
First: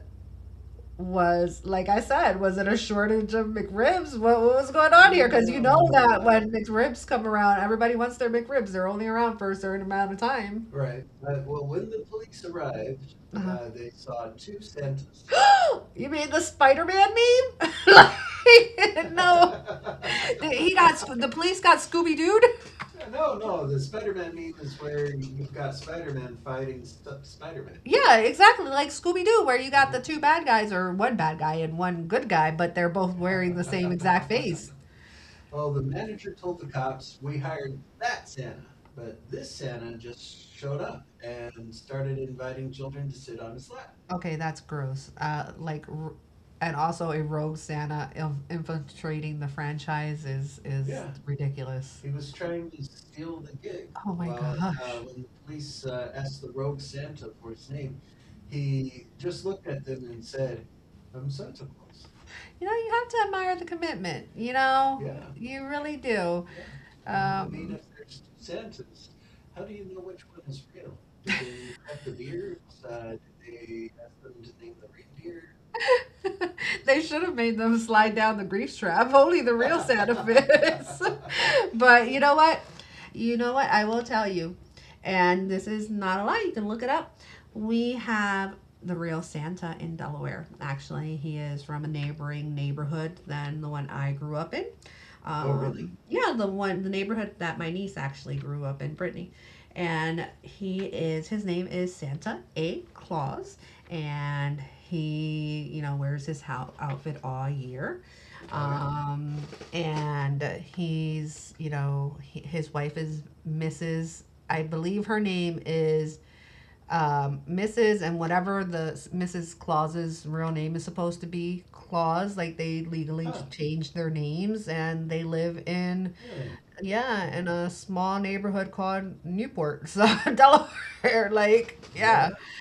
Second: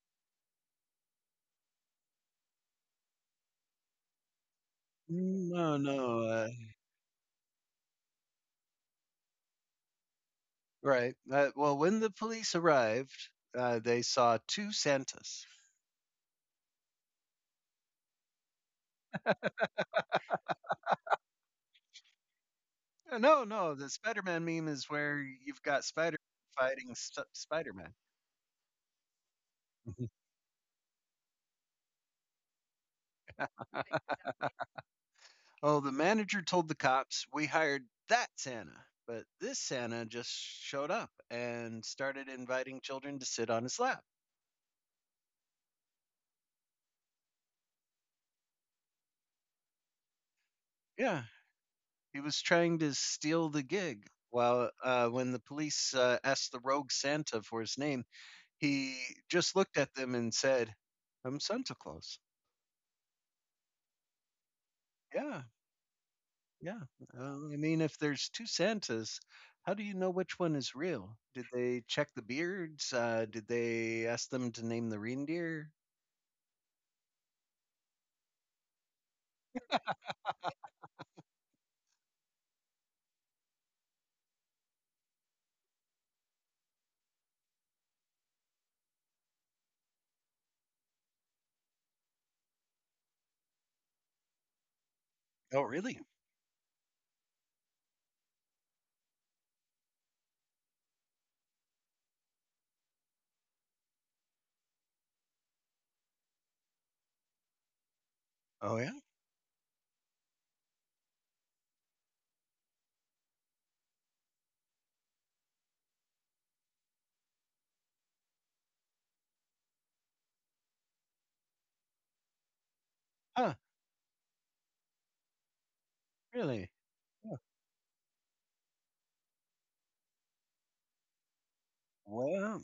Speaker 2: was like I said, was it a shortage of McRibs? What, what was going on here? Because you
Speaker 1: No,
Speaker 2: know that when
Speaker 1: no.
Speaker 2: McRibs come around, everybody wants their McRibs. They're only around for a certain amount of time.
Speaker 1: Right. Uh, well, when the police arrived,
Speaker 2: uh
Speaker 1: uh, they saw two Santas.
Speaker 2: you mean the Spider-Man meme? Like, no, he got the police got Scooby Doo.
Speaker 1: Uh, No, no, the Spider-Man meme is where you've got Spider fighting st- Spider-Man.
Speaker 2: Yeah, exactly, like Scooby Doo, where you got the two bad guys or one bad guy and one good guy, but they're both wearing the same exact face.
Speaker 1: Oh, the manager told the cops we hired that Santa, but this Santa just showed up and started inviting children to sit on his lap.
Speaker 2: Okay, that's gross. Uh, like, r- and also a rogue Santa il- infiltrating the franchise is is
Speaker 1: Yeah,
Speaker 2: ridiculous.
Speaker 1: he was trying to steal the gig.
Speaker 2: Oh my
Speaker 1: While
Speaker 2: gosh.
Speaker 1: uh, When the police uh, asked the rogue Santa for his name, he just looked at them and said, "I'm Santa Claus."
Speaker 2: You know, you have to admire the commitment. You know,
Speaker 1: Yeah,
Speaker 2: you really do.
Speaker 1: yeah. Uh, I mean,
Speaker 2: Um,
Speaker 1: if there's two Santas, how do you know which one is real? Did they check the beards? Uh, did they ask them to name the reindeer?
Speaker 2: they should have made them slide down the grief trap. Only the real Santa fits. But you know what? You know what? I will tell you, and this is not a lie. You can look it up. We have the real Santa in Delaware. Actually, he is from a neighboring neighborhood than the one I grew up in.
Speaker 1: Oh,
Speaker 2: Um,
Speaker 1: really?
Speaker 2: Yeah, the one the neighborhood that my niece actually grew up in, Brittany, and he is his name is Santa A. Claus, and he, you know wears his hou- outfit all year,
Speaker 1: Oh, yeah?
Speaker 2: um and he's you know he, his wife is Mrs. I believe her name is um Mrs., and whatever the Mrs. Claus's real name is supposed to be Claus. Like they legally
Speaker 1: Huh,
Speaker 2: changed their names, and they live in,
Speaker 1: really?
Speaker 2: yeah,
Speaker 1: Yeah.
Speaker 2: in a small neighborhood called Newport. So Delaware, like, yeah.
Speaker 1: Well,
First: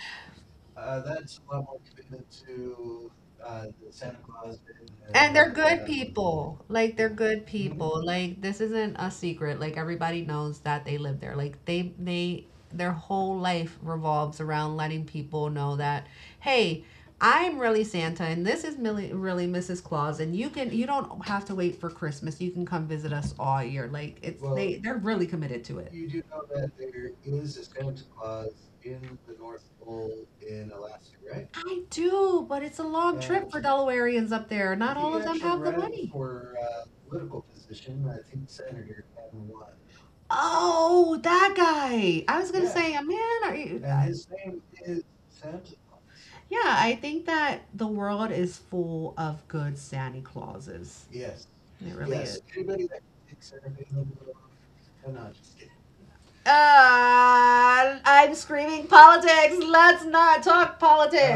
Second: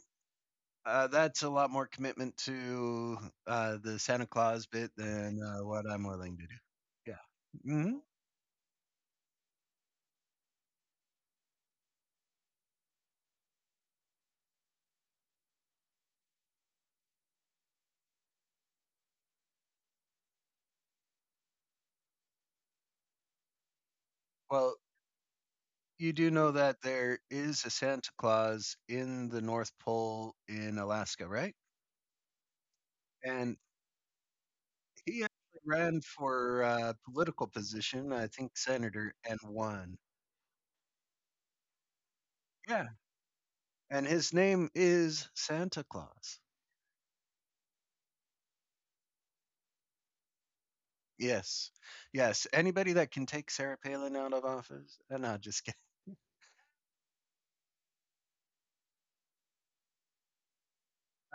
Speaker 1: uh, that's a lot more commitment to uh, the Santa Claus bit
Speaker 2: And
Speaker 1: than
Speaker 2: they're the,
Speaker 1: uh,
Speaker 2: good
Speaker 1: what I'm willing to do.
Speaker 2: people. Like they're
Speaker 1: Yeah.
Speaker 2: good, mhm,
Speaker 1: Hmm.
Speaker 2: people. Like this isn't a secret. Like everybody knows that they live there. Like they they their whole life revolves around letting people know that, hey, I'm really Santa, and this is really, really missus Claus, and you can you don't have to wait for Christmas. You can come visit us all year. Like it's they
Speaker 1: Well,
Speaker 2: they're really committed to it.
Speaker 1: you do know that there is a Santa Claus in the North Pole in Alaska, right?
Speaker 2: I do, but it's a long trip
Speaker 1: And
Speaker 2: for Delawareans up there. Not all of
Speaker 1: he
Speaker 2: them have
Speaker 1: actually
Speaker 2: the
Speaker 1: ran
Speaker 2: money.
Speaker 1: for a political position, I think senator, and won.
Speaker 2: Oh, that guy! I was gonna
Speaker 1: Yeah,
Speaker 2: say, a man, are you?
Speaker 1: and his name is Santa Claus.
Speaker 2: Yeah, I think that the world is full of good Santa Clauses. It
Speaker 1: Yes,
Speaker 2: really is.
Speaker 1: yes. Anybody that can take Sarah Palin out of office? Uh, no, just kidding.
Speaker 2: Uh, I'm screaming politics. Let's not talk. Oh,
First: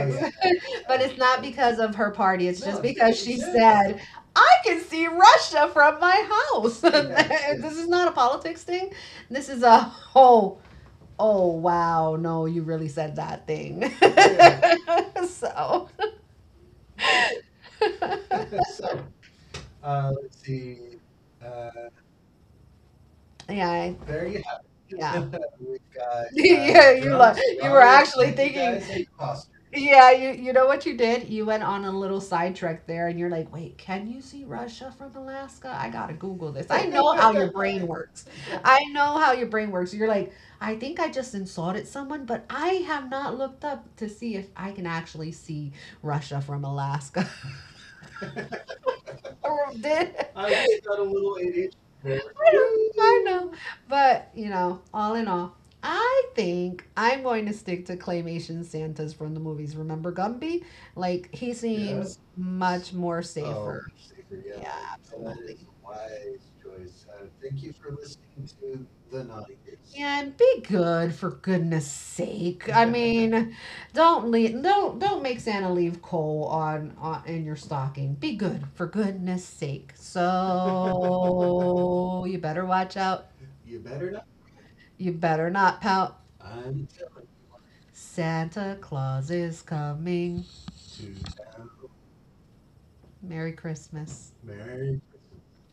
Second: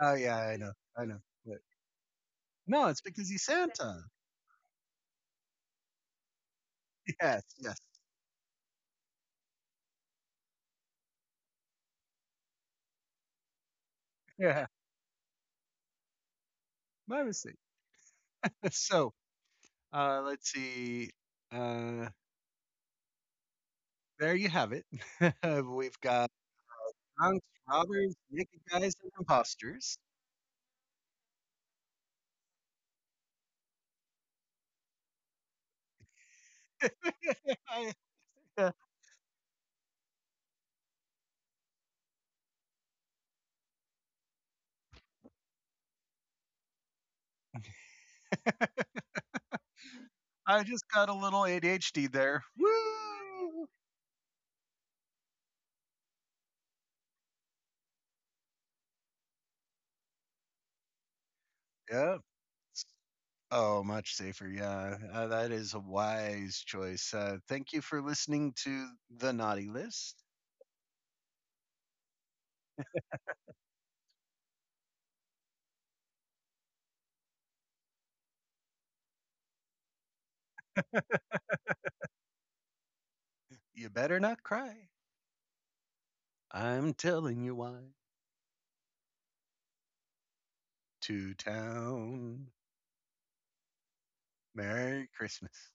Speaker 1: Oh
Speaker 2: Oh,
Speaker 1: yeah, I know,
Speaker 2: yeah. But
Speaker 1: I
Speaker 2: it's
Speaker 1: know.
Speaker 2: not
Speaker 1: But
Speaker 2: because of her party. It's just
Speaker 1: no, it's
Speaker 2: because
Speaker 1: because
Speaker 2: she
Speaker 1: he's Santa.
Speaker 2: said, "I can see Russia from my house." This,
Speaker 1: Yes,
Speaker 2: yes,
Speaker 1: yes,
Speaker 2: is not a politics thing. This is a, oh, oh, wow. No, you really said that thing.
Speaker 1: yeah.
Speaker 2: Yeah. So.
Speaker 1: My mistake. So uh, let's see. Uh,
Speaker 2: Yeah,
Speaker 1: there you have it.
Speaker 2: yeah.
Speaker 1: We've
Speaker 2: Are,
Speaker 1: got
Speaker 2: yeah, you, like,
Speaker 1: drunks,
Speaker 2: you were strong.
Speaker 1: robbers,
Speaker 2: Actually
Speaker 1: naked guys,
Speaker 2: thinking.
Speaker 1: and imposters.
Speaker 2: Yeah, you you know what you did? You went on a little sidetrack there, and you're like, "Wait, can you see Russia from Alaska? I got to Google this." I know how your brain
Speaker 1: I-
Speaker 2: works. I know how your brain works. You're like, "I think I just insulted someone, but I have not looked up to see if I can actually see Russia from Alaska." Or did
Speaker 1: I just got a little A D H D there.
Speaker 2: know, I know.
Speaker 1: Woo!
Speaker 2: But, you know, all in all, I think I'm going to stick to claymation Santas from the movies. Remember Gumby? Like, he seems
Speaker 1: Yep.
Speaker 2: much more. Oh,
Speaker 1: Oh,
Speaker 2: safer.
Speaker 1: much safer.
Speaker 2: Yeah,
Speaker 1: Yeah, uh, that
Speaker 2: absolutely.
Speaker 1: is a wise choice. Uh, thank you for listening to the naughty list.
Speaker 2: And be good for goodness sake. I mean, don't leave. Don't don't make Santa leave coal on, on in your stocking. Be good, for goodness' sake. So you better watch out.
Speaker 1: You better not cry.
Speaker 2: You better not pout.
Speaker 1: I'm telling you why.
Speaker 2: Santa Claus is coming.
Speaker 1: To town.
Speaker 2: Merry Christmas.
Speaker 1: Merry Christmas.